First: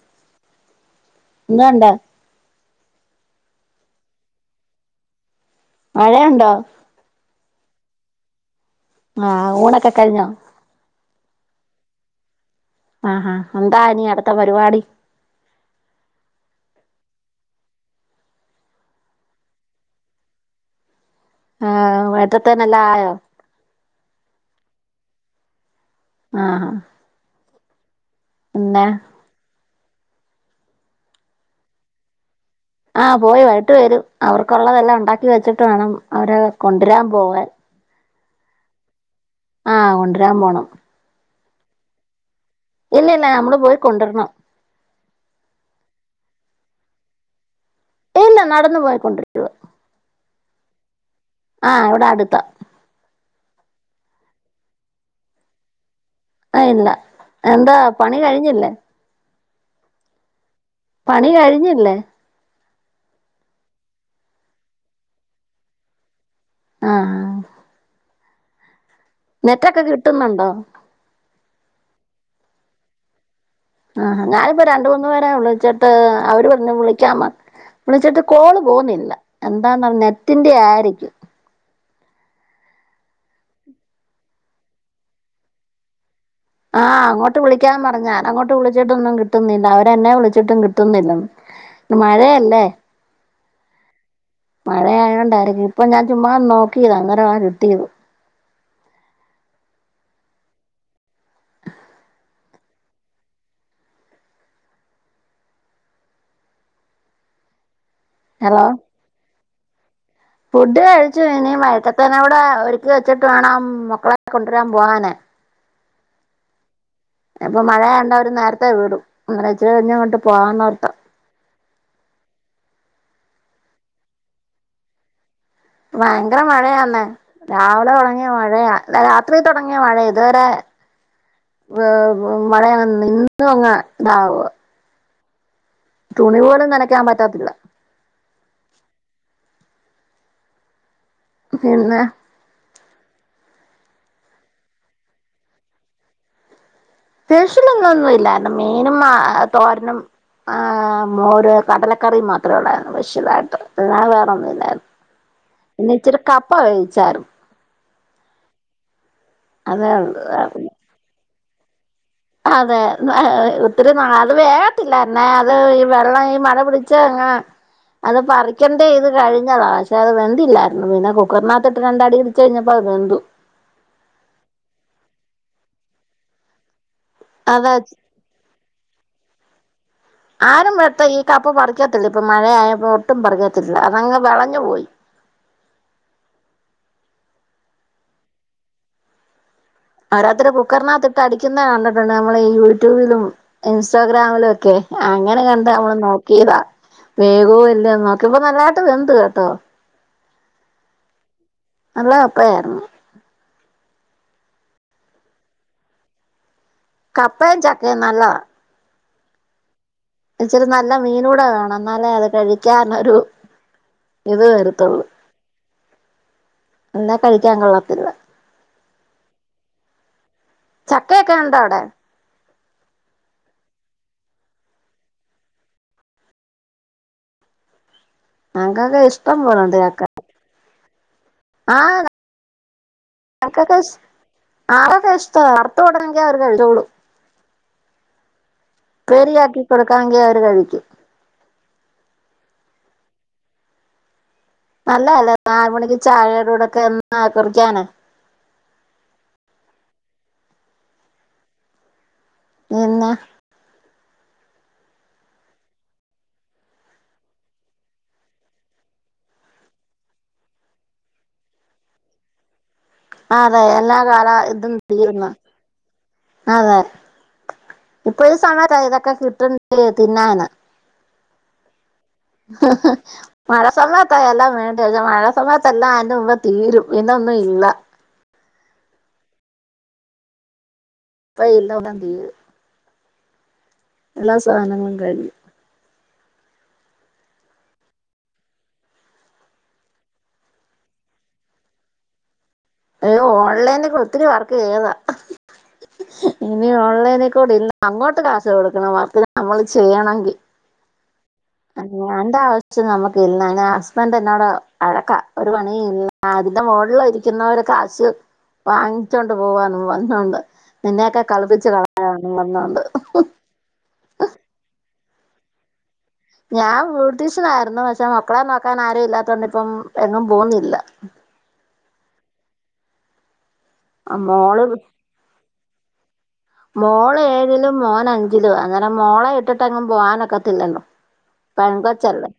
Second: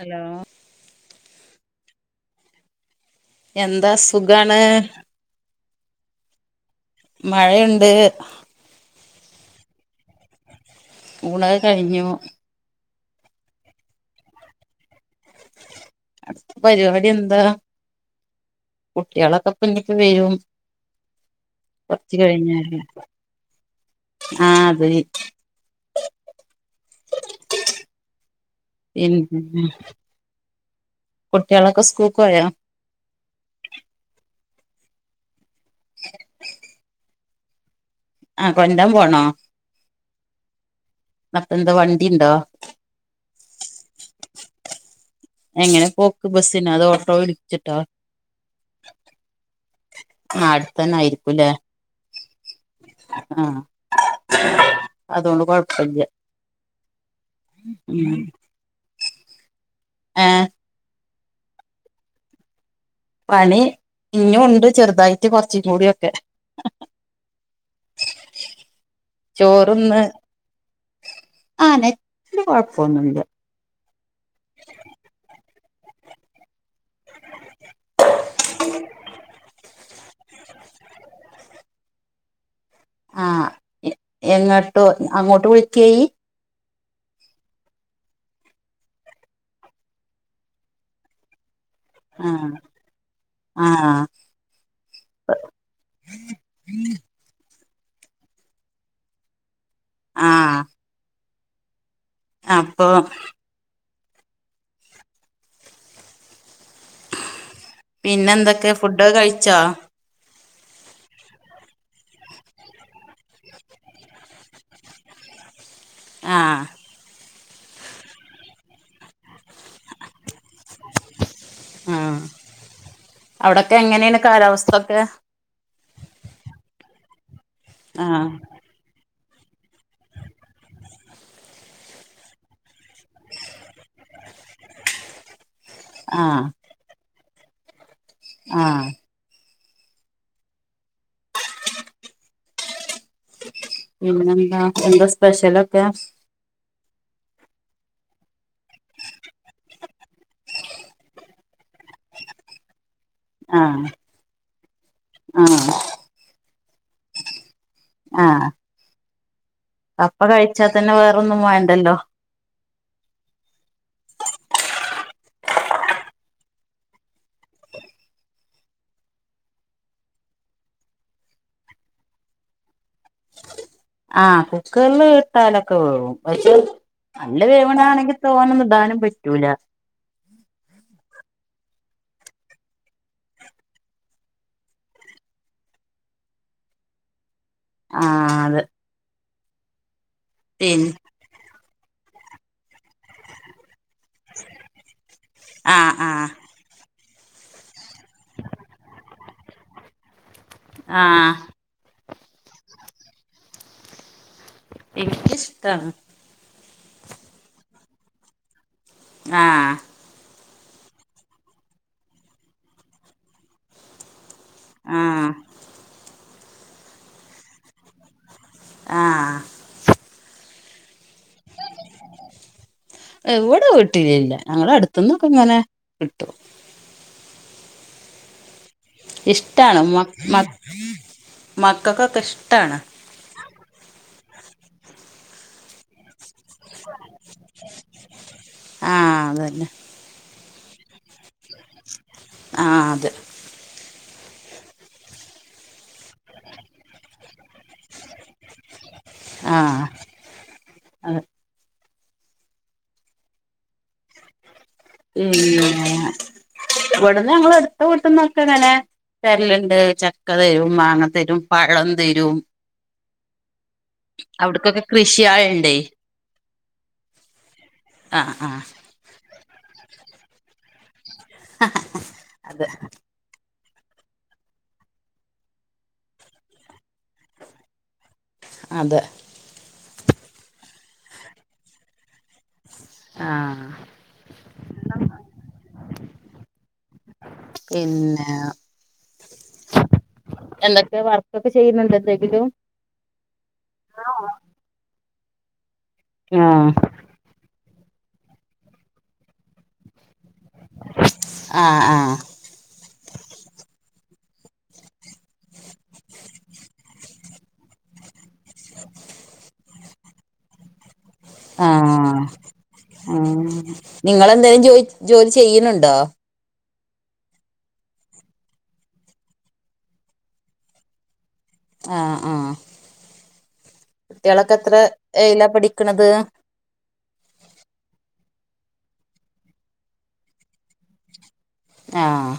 Hello ഇങ്ങാണ്ട എന്താ സുഖാണ് മഴയൊണ്ടോ മഴയിണ്ട് ആഹ് ഊണൊക്കെ കഴിഞ്ഞോ ഊണ് കഴിഞ്ഞൂ ആഹ എന്താ ഇനി അടുത്ത പരിപാടി അടുത്ത പരിപാടി എന്താ കുട്ടികളൊക്കെ പിന്നിപ്പ വരും ആഹ് കൊറച്ച് കഴിഞ്ഞ് വൈകിട്ടത്തേനെല്ലാം [unintelligible] ആയോ ആ അതെ ആഹ് പിന്നെ ഇൻ കുട്ടികളൊക്കെ സ്കൂക്ക് പോയോ ആന് പോയി വൈയിട്ട് വരും അവർക്കുള്ളതെല്ലാം ഉണ്ടാക്കി വെച്ചിട്ട് വേണം അവരെ കൊണ്ടരാൻ പോവാൻ ആഹ് കൊന്റാൻ പോണോ ആഹ് കൊണ്ടൊരാൻ പോണം അപ്പ എന്ത് വണ്ടി ഇണ്ടോ ഇല്ല ഇല്ല ഞമ്മള് പോയി കൊണ്ടുവരണം എങ്ങനെ പോക്ക് ബസ്സിനോ അതോ ഓട്ടോ വിളിച്ചിട്ടോ ഇല്ല നടന്ന് പോയി കൊണ്ടെരിക്കുവാ ആഹ് അടുത്ത് തന്നെ ആയിരിക്കും ഇല്ലേ ആഹ് ഇവിടെ അടുത്താ ആഹ് അതോണ്ട് കൊഴപ്പില്ല ആഹ് ഇല്ല എന്താ പണി ഉം കഴിഞ്ഞില്ലേ ഏ പണി കഴിഞ്ഞില്ലേ പണി ഇനീം ഉണ്ട് ചെറുതായിട്ട് കൊറച്ചും കൂടിയൊക്കെ ആഹ് നെറ്റൊക്കെ ചോറൊന്ന് കിട്ടുന്നുണ്ടോ ആ നെറ്റ്ല് കുഴപ്പോന്നും ഇല്ല ആഹ് ഞാനിപ്പ രണ്ടുമൂന്ന് പേരേ വിളിച്ചിട്ട് അവര് പറഞ്ഞ് വിളി ക്കാന്ന് വിളിച്ചിട്ട് കോള് പോന്നില്ല എന്താന്നാ നെറ്റിന്റെ ആയിരിക്കും ആഹ് എങ്ങട്ടു അങ്ങോട്ട് വിളിക്കയി ആഹ് അങ്ങോട്ട് വിളിക്കാൻ പറഞ്ഞ് ഞാൻ അങ്ങോട്ട് വിളിച്ചിട്ടൊന്നും കിട്ടുന്നില്ല അവര് എന്നെ വിളിച്ചിട്ടും കിട്ടുന്നില്ലെന്ന് ഇന്ന് ആഹ് മഴയല്ലേ ആഹ് മഴയായോണ്ടായിരിക്കും ഇപ്പൊ ഞാൻ ചുമ്മാ ഒന്ന് നോക്കിയതാ അന്നരവാ കിട്ടിയത് അപ്പോ ഹലോ പിന്നെന്തൊക്കെ ഫുഡ് ഒക്കെ കഴിച്ചോ ഫുഡ് കഴിച്ചു ഇനി വൈട്ടത്തേനൂടെ അവർക്ക് വെച്ചിട്ട് വേണം മക്കളെ കൊണ്ടുവരാൻ പോവാന് ആഹ് ഇപ്പം മഴയ കണ്ടവരും നേരത്തെ വീടും ന്തെച്ച കഴിഞ്ഞ അങ്ങോട്ട് പോകാന്ന്ർത്താ ആഹ് അവിടൊക്കെ എങ്ങനെയാണ് കാലാവസ്ഥൊക്കെ ഭയങ്കര മഴയാന്നേ രാവിലെ ആഹ് തൊടങ്ങിയ മഴയാ രാത്രി തൊടങ്ങിയ മഴയ ഇതുവരെ [unintelligible] മഴയാ ഇന്നും ങ്ങ ഇതാവാ തുണി ആഹ് പോലും നനക്കാൻ പറ്റത്തില്ല ആഹ് പിന്നെ പിന്നെന്താ എന്താ സ്പെഷ്യലൊക്കെ? സ്പെഷ്യൽ ഒന്നുന്നു ഇലാരുന്നു മീനും ആ തോരനും ആഹ് മോരു കടലക്കറിയും മാത്രം ഒള്ളായിരുന്നുള്ളൂ വിഷദായിട്ട് ആഹ് അ വേറെ ഒന്നും ഇല്ലായിരുന്നു ആഹ് പിന്നെ ഇച്ചിരി കപ്പ കഴിച്ചാര്ന്നു ആഹ് അതേ കപ്പ ഉള്ളൂ കഴിച്ചാൽ തന്നെ വേറൊന്നും വേണ്ടല്ലോ അതെ ഒത്തിരി അത് വേഗത്തില്ലാരന്നെ അത് ഈ വെള്ളം ഈ മഴ പിടിച്ചങ്ങ അത് പറിക്കേണ്ടെ ഇത് കഴിഞ്ഞതാ പക്ഷെ അത് വെന്തില്ലായിരുന്നു പിന്നെ കുക്കറിനകത്ത് ഇട്ട് ണ്ടടി കഴിഞ്ഞപ്പോ ത് വെന്തു ആഹ് കുക്കറ്ല് ഇട്ടാലൊക്കെ വേവും പക്ഷെ നല്ല അതെ വേവണാണെങ്കിൽ തോനൊന്നും ഇടാനും പറ്റൂല ആരും വെട്ട ഈ കപ്പ പറിക്കത്തില്ല ഇപ്പൊ മഴയപ്പോ ഒട്ടും പറിക്കത്തില്ല അതങ്ങ് വളഞ്ഞു പോയി ആഹ് അതെ പോരാത്തതിന് കുക്കറിനകത്തി ഇട്ട് അടിക്കുന്ന കണ്ടിട്ടുണ്ട് നമ്മൾ ഈ യൂട്യൂബിലും ഇൻസ്റ്റാഗ്രാമിലും ഒക്കെ അങ്ങനെ കണ്ട ആഹ് നമ്മള് ആഹ് നോക്കിയതാ വേകുമോ ഇല്ലയോ നോക്കിയപ്പോ നല്ലായിട്ട് വെന്ത് കേട്ടോ ആഹ് നല്ല അപ്പായായിരുന്നു എനിക്കിഷ്ട കപ്പയും ചക്കയും നല്ലതാ ആഹ് ഇച്ചിരി നല്ല മീനൂടെ വേണം ന്നാലേ അത് കഴിക്കനൊരു ഇത് വരത്തുള്ളൂ ആഹ് എന്നാ കഴിക്കാൻ കൊള്ളത്തില്ല ആഹ് ചക്കയൊക്കെ ഉണ്ടോ അവടെ ഇവിടെ വിട്ടീല്ല് ല്ല ഞങ്ങൾ അടുത്തുനിന്ന് ഒക്കെ ഇങ്ങനെ കിട്ടും ഞങ്ങക്കൊക്കെ ഇഷ്ടം പോലുണ്ട് ഇഷ്ടാണ് ചക്ക മ മക്കൾക്കൊക്കെ ഇഷ്ടാണ് ആക്ക ഷ് ആകെ ഷ് വാർത്ത കൊടക്കണേൽ അവർ കഴിച്ചോളും ആഹ് ഉപ്പേരി അതന്നെ ആണേൽ കാങ്കിൽ അവര് കഴിക്കും ആഹ് അത് അല്ല നാലുമണിക് ചെയ്യ്ഡ് കൂടെ ഒക്കെ കൊറിക്കും ആഹ് അത് പിന്നെ [unintelligible] ഇവിടുന്ന് ഞങ്ങൾ എടുത്ത വീട്ടന്നൊക്കെ അങ്ങനെ തരലുണ്ട് ചക്ക തരും മാങ്ങ തരും പഴം തരും ആ അതെ എല്ലാ കാല ഇതും അവിടക്കൊക്കെ തീർന്ന കൃഷിയാളുണ്ടേ അതെ ഇപ്പൊ ആഹ് ഒരു ആഹ് സമയത്ത് ഇതൊക്കെ കിട്ടണ്ട് തിന്നാന് ഹ ഹ ഹ ഹ ഹ മഴ സമയത്തായ എല്ലാം വേണ്ട പക്ഷെ മഴ സമയത്ത്എല്ലാം അതിറെ മുമ്പ് തീരും ഇന്നൊന്നും ഇല്ല അതെ പ്പയ്നോടം തീ ആഹ് എല്ലാ സാനങ്ങളും കഴിഞ്ഞ് പിന്നേ എന്തൊക്കെ വർക്കൊക്കെ ചെയ്യുന്നുണ്ട് എന്തെങ്കിലും ഹ് ഓൺലൈന്ക്ക് ആഹ് ഒത്തിരി വർക്ക് ചെയ്തതാ ഇനി ആഹ് ഓൺലൈന്ക്കൂടില്ല അങ്ങോട്ട് കാശ് കൊടുക്കണം വർക്ന് നമ്മള് ചെയ്യണങ്കി ആഹ് അഹ് ഞാന്റെ ആവശ്യം നമ്മക്ക് ഇല്ല ന ഹസ്ബന്റ് എന്നോട് അഴക്കാ ഒരു പണിയിം ഇല്ല അതിന്റെ മോൾള് ഇരിക്കുന്നവരെ കാശ് വാങ്ങിച്ചോണ്ട് പോവാന്നും വന്നോണ്ട് നിന്നെയൊക്കെ കളിപ്പിച്ച് കള [unintelligible] വന്നോണ്ട് ഉം നിങ്ങളെന്തേലും ജോയ് ജോലി ചെയ്യ്ണ് ണ്ടോ ഞാൻ ബ്യൂട്ടീഷനായിരുന്നു പക്ഷെ മക്കളെ നോക്കാനാരും ഇല്ലാത്തോണ്ട് ഇപ്പം എങ്ങും പോവുന്നില്ല ഏഹ് ആഹ് കുട്ട്യാളൊക്കെ മോള് എത്ര എയിലാ പഠിക്ക്ണത് മോള് ഏഴിലും മോന് അഞ്ചിലോ അന്നേരം മോളെ ഇട്ടിട്ടെങ്ങും പോകാനൊക്കത്തില്ലല്ലോ പെങ്കോച്ചല്ലേ ആഹ്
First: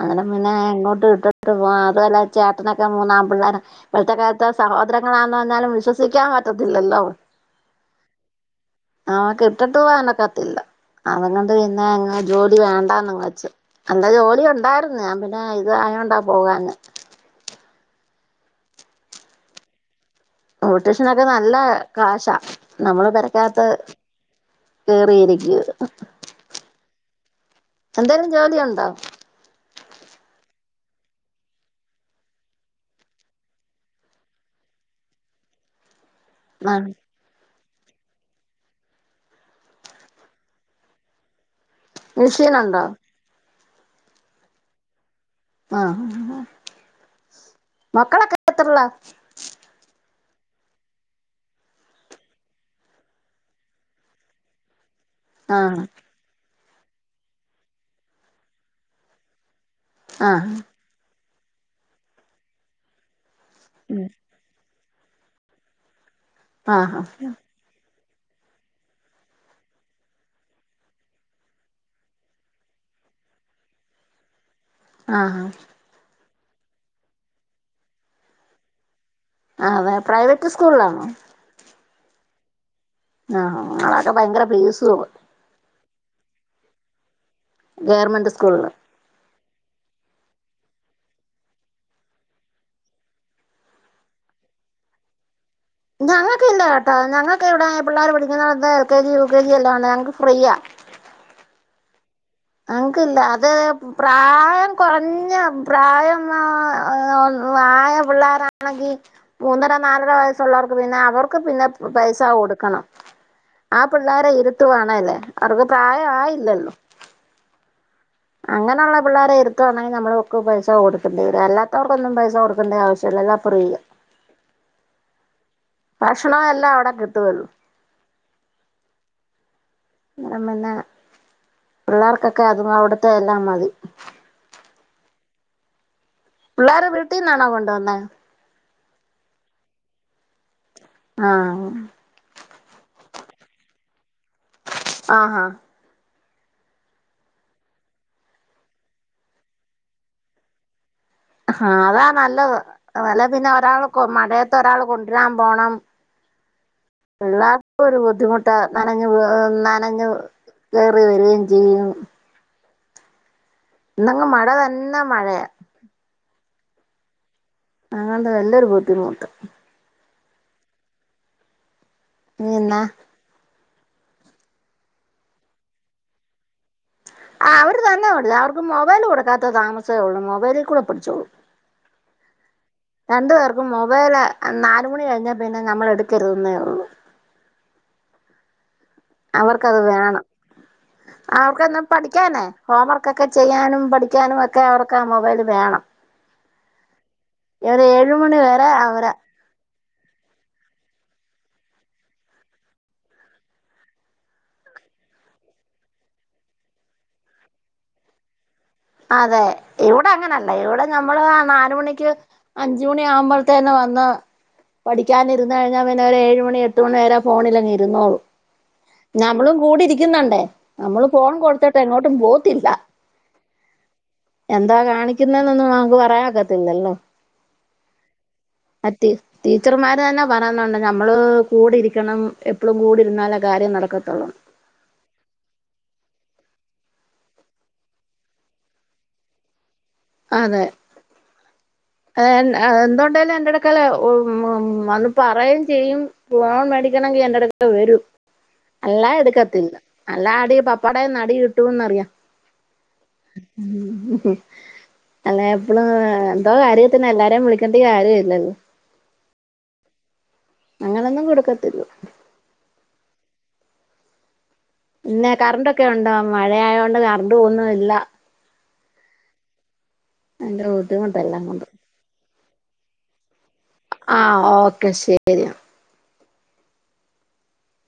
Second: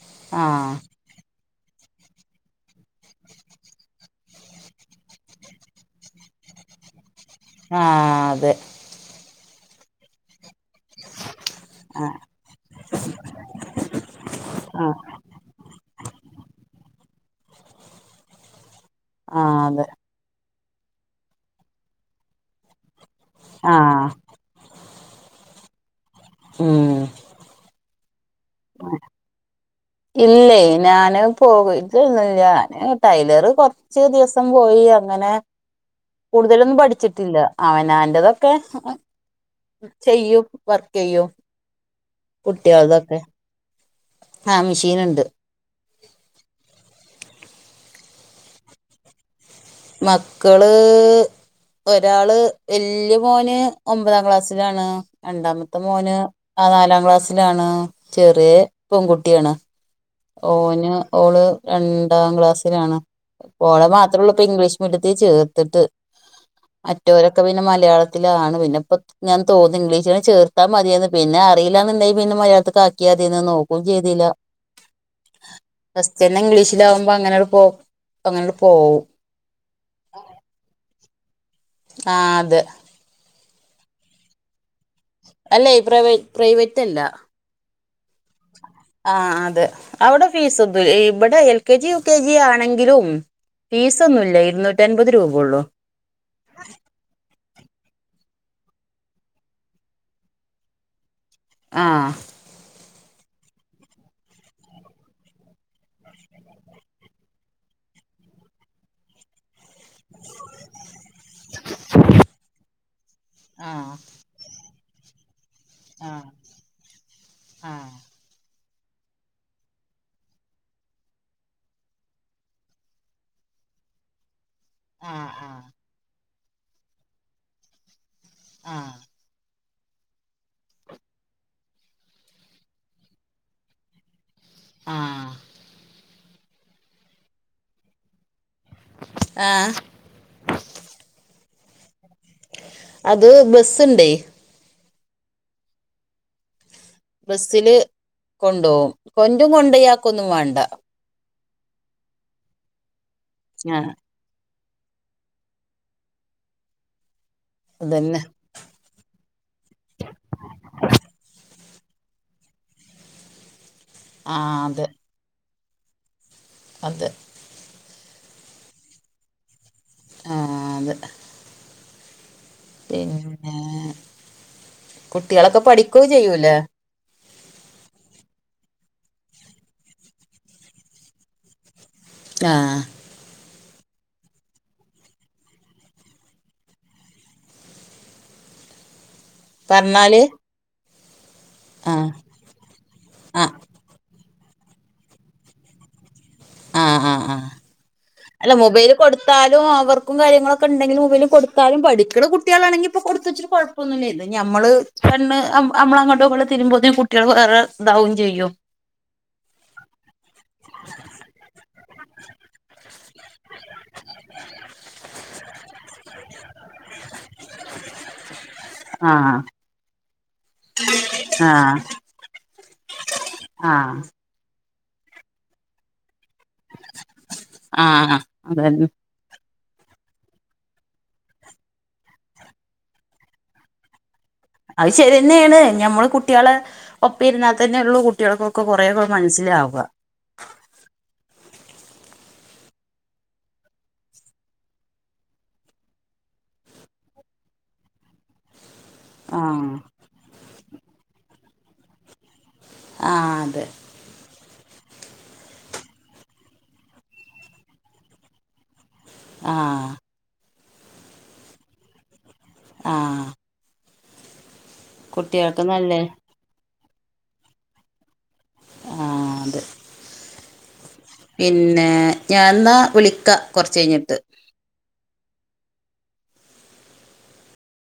അങ്ങനേ പിന്നെ ആഹ് എങ്ങോട്ട് ഇട്ടി ട്ട് അതുഅല്ല ചേട്ടനൊക്കെ മൂന്നാമ്പിള്ളേരാ ഇപ്പൾത്ത കാലത്ത് സഹോദരങ്ങളാന്ന് പറഞ്ഞാലും വിശ്വസിക്കാൻ പറ്റത്തില്ലല്ലോ ആഹ് അതെ അവക്ക് ഇട്ടിട്ട് പോകാനൊക്കത്തില്ല അതങ്ങൊണ്ട് പിന്നെ ആഹ് അങ്ങ് ജോലി വേണ്ടന്നങ് വെച്ചു എന്താ ജോലി ആഹ് ഉണ്ടായിരുന്നു ഞാൻ പി ആഹ് ഇതായാ ആയോണ്ടാ പോവാഞ്ഞെ ആഹ് അതെ ബ്യൂട്ടീഷനൊക്കെ നല്ല കാശാ നമ്മള് പെരക്കകത്ത് ആഹ് കേറിയിരിക്കും ഉം എന്തേലും ജോലി ഉണ്ടോ ഇല്ലേ ഞാന് പോവ്റ്റൊന്നുല്ല ഞാന് ടൈലറ് കൊറ് ച്ച് ദിവസം പോയീ അങ്ങനെ [inaudible] കൂടുതലൊന്നും പഠിച്ചി ട്ടില്ല അവനാന്റെതൊക്കെ ചെയ്യും വർക്കയ്യും മെഷീനുണ്ടോ കുട്ട്യാൾതൊക്കെ ആഹ് മിഷീന് ഇണ്ട് ആഹ് മക്കളൊക്കെ [unintelligible] എത്രല്ലാ മക്കള് ഒരാള് വല്ല്യ മോന് ഒമ്പതാം ക്ലാസ്സിലാണ് ആ രണ്ടാമത്തെ മോന് ആ നാലാം ക്ലാസ്സിലാണ് ചെറിയ പെൺകുട്ട്യാണ് ആ ഓന് ഓള് രണ്ടാം ക്ലാസ്സിലാണ് ഇപ്പോഓളെ ഉം. മാത്രേള്ളൂ ഇപ്പഇംഗ്ലീഷ് മീഡിയത്തിൽ ചേർത്ത്ട്ട് ആഹാ മറ്റോരൊക്കെ പിന്നെ മലയാളത്തിലാണ് പിന്നെ ഇപ്പൊ ഇങ്ങനെ തോന്നി ഇംഗ്ലീഷിലെ ചേർത്താ മതിയെന്ന് പിന്നെ അറിയില്ലാന്ന്ണ്ടങ്കി പിന്നെ മലയാളത്ത്ക്ക് ആക്കിയാതീന്നു നോക്കും ചെയ്തില ആഹ് ഫസ്റ്റ്ന്നേ ഇംഗ്ലീഷിലാഉമ്പോ അങ്ങനെട് പോ പഅങ്ങനെട് പോവു ആഹ് വെ പ്രൈവറ്റ് സ്കൂൾളാണോ ആഹ് അതെ ആഹ് അവട ഭയങ്കര ഫീസു അല്ലേ പ്രവേ പ്രൈവറ്റ് അല്ല ഗവർമെന്റ് സ്കൂള്കള് ആഹ് അതെ അവടെ ഫീസ് ഒന്നു ഏഹ് ഇവടെ L K G U K G ആണെങ്കിലും ഫീസൊന്നുല്ല്യ ഇരുന്നൂറ്റി അൻപത് രൂപള്ളൂ ഞങ്ങക്കില്ല കേട്ടോ ഞങ്ങക്കിവിടെ പിള്ളാര് പഠിക്കണടത്ത് L K G, U K G എല്ലാം ഉണ്ട് ഞങ്ങക്ക് ഫ്രീയാ ആഹ് ഞങ്ങൾക്കില്ല അത് പ്രായം കുറഞ്ഞ പ്രായമായ. [unintelligible] പിള്ളേരാണെങ്കിൽ മൂന്നര. നാലര വയസ്സുള്ളവർക്ക് പിന്നെ അവർക്ക് പിന്നെ പൈസ കൊടുക്കണം. ആഹ് പിള്ളേരെ ഇരുത്തുവാണേല് അവർക്ക് പ്രായം ആയില്ലല്ലോ. ആഹ് അങ്ങനെയുള്ള പിള്ളേരെ ഇരുത്തുവാണെങ്കിൽ നമ്മടെ ഒക്കെ പൈസ കൊടുക്കേണ്ട വരും, അല്ലാത്തവർക്കൊന്നും പൈസ കൊടുക്കേണ്ട ആവശ്യമില്ല ഹാഫ്. ഫ്രീയാ ആഹ് ആഹ് ഭക്ഷണോം എല്ലാം അവിടെ കിട്ടുവല്ലൊ ആഹ് അന്നേരം പിന്നെ പിള്ളേർക്കൊക്കെ അതും അവിടുത്തെ എല്ലാ മതി. ആഹ് പിള്ളാരെ വീട്ടീന്നാണോ കൊണ്ടു വന്നേ ആഹ് ആഹ് അത് ബസ് ഉണ്ടേ. ആഹ് ആഹ് ബസ്സില് കൊണ്ടോവും [unintelligible] കൊണ്ട് പോയിയാക്കുവൊന്നും വേണ്ട ആഹ് അതാ നല്ലത് അല്ലേ പിന്നെ ഒരാള് ആഹ് മഴയത്ത്. ഒരാൾ കൊണ്ട്വരാൻ പോണം പിള്ളാർക്കും ഒരു അതന്നെ ബുദ്ധിമുട്ട് ത്താൽ നനഞ്ഞു ഏഹ് നനഞ്ഞു കയറി വരികയും ചെയ്യും. ഇന്നങ്ങ് മഴ ആഹ് അതെ തന്നെ മഴയാ അതെ അതുകൊണ്ട് വലിയൊരു ബുദ്ധിമുട്ട്. ആഹ് അതെ പിന്നെ പിന്നേ കുട്ടികളൊക്കെ പഠിക്കുവേം ചെയ്യൂലേ ആഹ് അവർ തന്നെ പഠിക്കും അവർക്ക് മൊബൈല് കൊടുക്കാത്ത താമസേ ഉള്ളൂ മൊബൈലിൽ കൂടെ പഠിച്ചോളും ആഹ് രണ്ടു പേർക്കും മൊബൈൽ നാല് മണി കഴിഞ്ഞാൽ പിന്നെ നമ്മള് എടുക്കരുതെന്നേ ഉള്ളൂ. അവർക്കത് പറഞ്ഞാല് വേണം അവർക്കെന്നും ആഹ് പഠിക്കാന്നേ ഹോം വർക്കൊക്കെ ആഹ് ചെയ്യാനും പഠിക്കാനും ഒക്കെ. ഒക്കെ അവർക്ക് ആഹ് മൊബൈൽ വേണം. ആഹ് ആഹ് ആഹ് ഒരു ഏഴ് അല്ല മൊബൈൽ കൊടു കൊടുത്താലും അവർക്കും കാര്യങ്ങളൊക്കെ ഉണ്ടെങ്കിൽ മൊബൈൽ കൊടുത്താലും പഠിക്കുന്ന കുട്ടികളാണെങ്കിൽ ഇപ്പൊ കൊടുത്തെന്ന് വെച്ചിട്ട് കൊഴ [unintelligible] ഞമ്മള് കണ്ണ് അമ്മള് അങ്ങോട്ടും ഇങ്ങോട്ടും തിരിയുമ്പോത്തേന് കുട്ടികൾ വേറെ ഇതാവും ചെയ്യും അതെ ഇവിടങ്ങനല്ല ഇവിടെ ഞമ്മള് ആ നാല് മണിക്ക് അഞ്ച് മണി ആവുമ്പഴത്തേന് വന്ന് പഠിക്കാനിരുന്ന് കഴിഞ്ഞാൽ പിന്നെ ഒരു ഏഴുമണി എട്ട് മണി വരെ ഫോണിലങ്ങ് ഇരുന്നോളും. ആഹ് കൂടിരിക്കുന്നുണ്ട് നമ്മള് ഫോൺ കൊടുത്തിട്ട് ആഹ് എങ്ങോട്ടും പോത്തില്ല ആഹ് എന്താ കാണിക്കുന്നെന്നൊന്നും നമുക്ക് പറയാനൊക്കത്തില്ലല്ലോ. ആഹ് അതന്നെ ടീ ടീച്ചർമാർ തന്നെ പറയുന്നുണ്ട് ഞമ്മള് കൂടിരിക്കണം എപ്പളും കൂടിരുന്നാലേ കാര്യം നടക്കത്തൊള്ളെന്ന് അത് ശരി തന്നെയാണ് ഞമ്മള് കുട്ടികളെ ഒപ്പം ഇരുന്നാൽ തന്നെയുള്ള കുട്ടികൾക്കൊക്കെ കുറേയൊക്കെ മനസ്സിലാവും. അതെ എന്തുണ്ടായലും എന്റെടക്കാല വന്ന് പറയെം ചെയ്യും [unintelligible] അഠിക്കണങ്ക എന്റെടക്ക വരും അല്ലാ ആഹ് എടുക്കത്തില്ല അല്ല അടി പപ്പാട നടി കിട്ടുന്നറിയാം ആഹ് അതെ ഉം അല്ലെ എപ്പളും എന്തോ കാര്യ തന്നെ എല്ലാരെയും വിളിക്കണ്ടേ കാര്യല്ലല്ലോ ആഹ് അങ്ങനൊന്നും കൊടുക്കത്തില്ലോ ആഹ് പിന്നെ കുട്ടികൾക്ക് കറണ്ട്ക്കെ നല്ലേ ഉണ്ടോ മഴയത് കൊണ്ട് കറണ്ട് പോന്നുംല്ല ആ അതെ അലോ പിന്നെ ഞാന്നാ വിളിക്ക ആ ഓക്കെ ശരി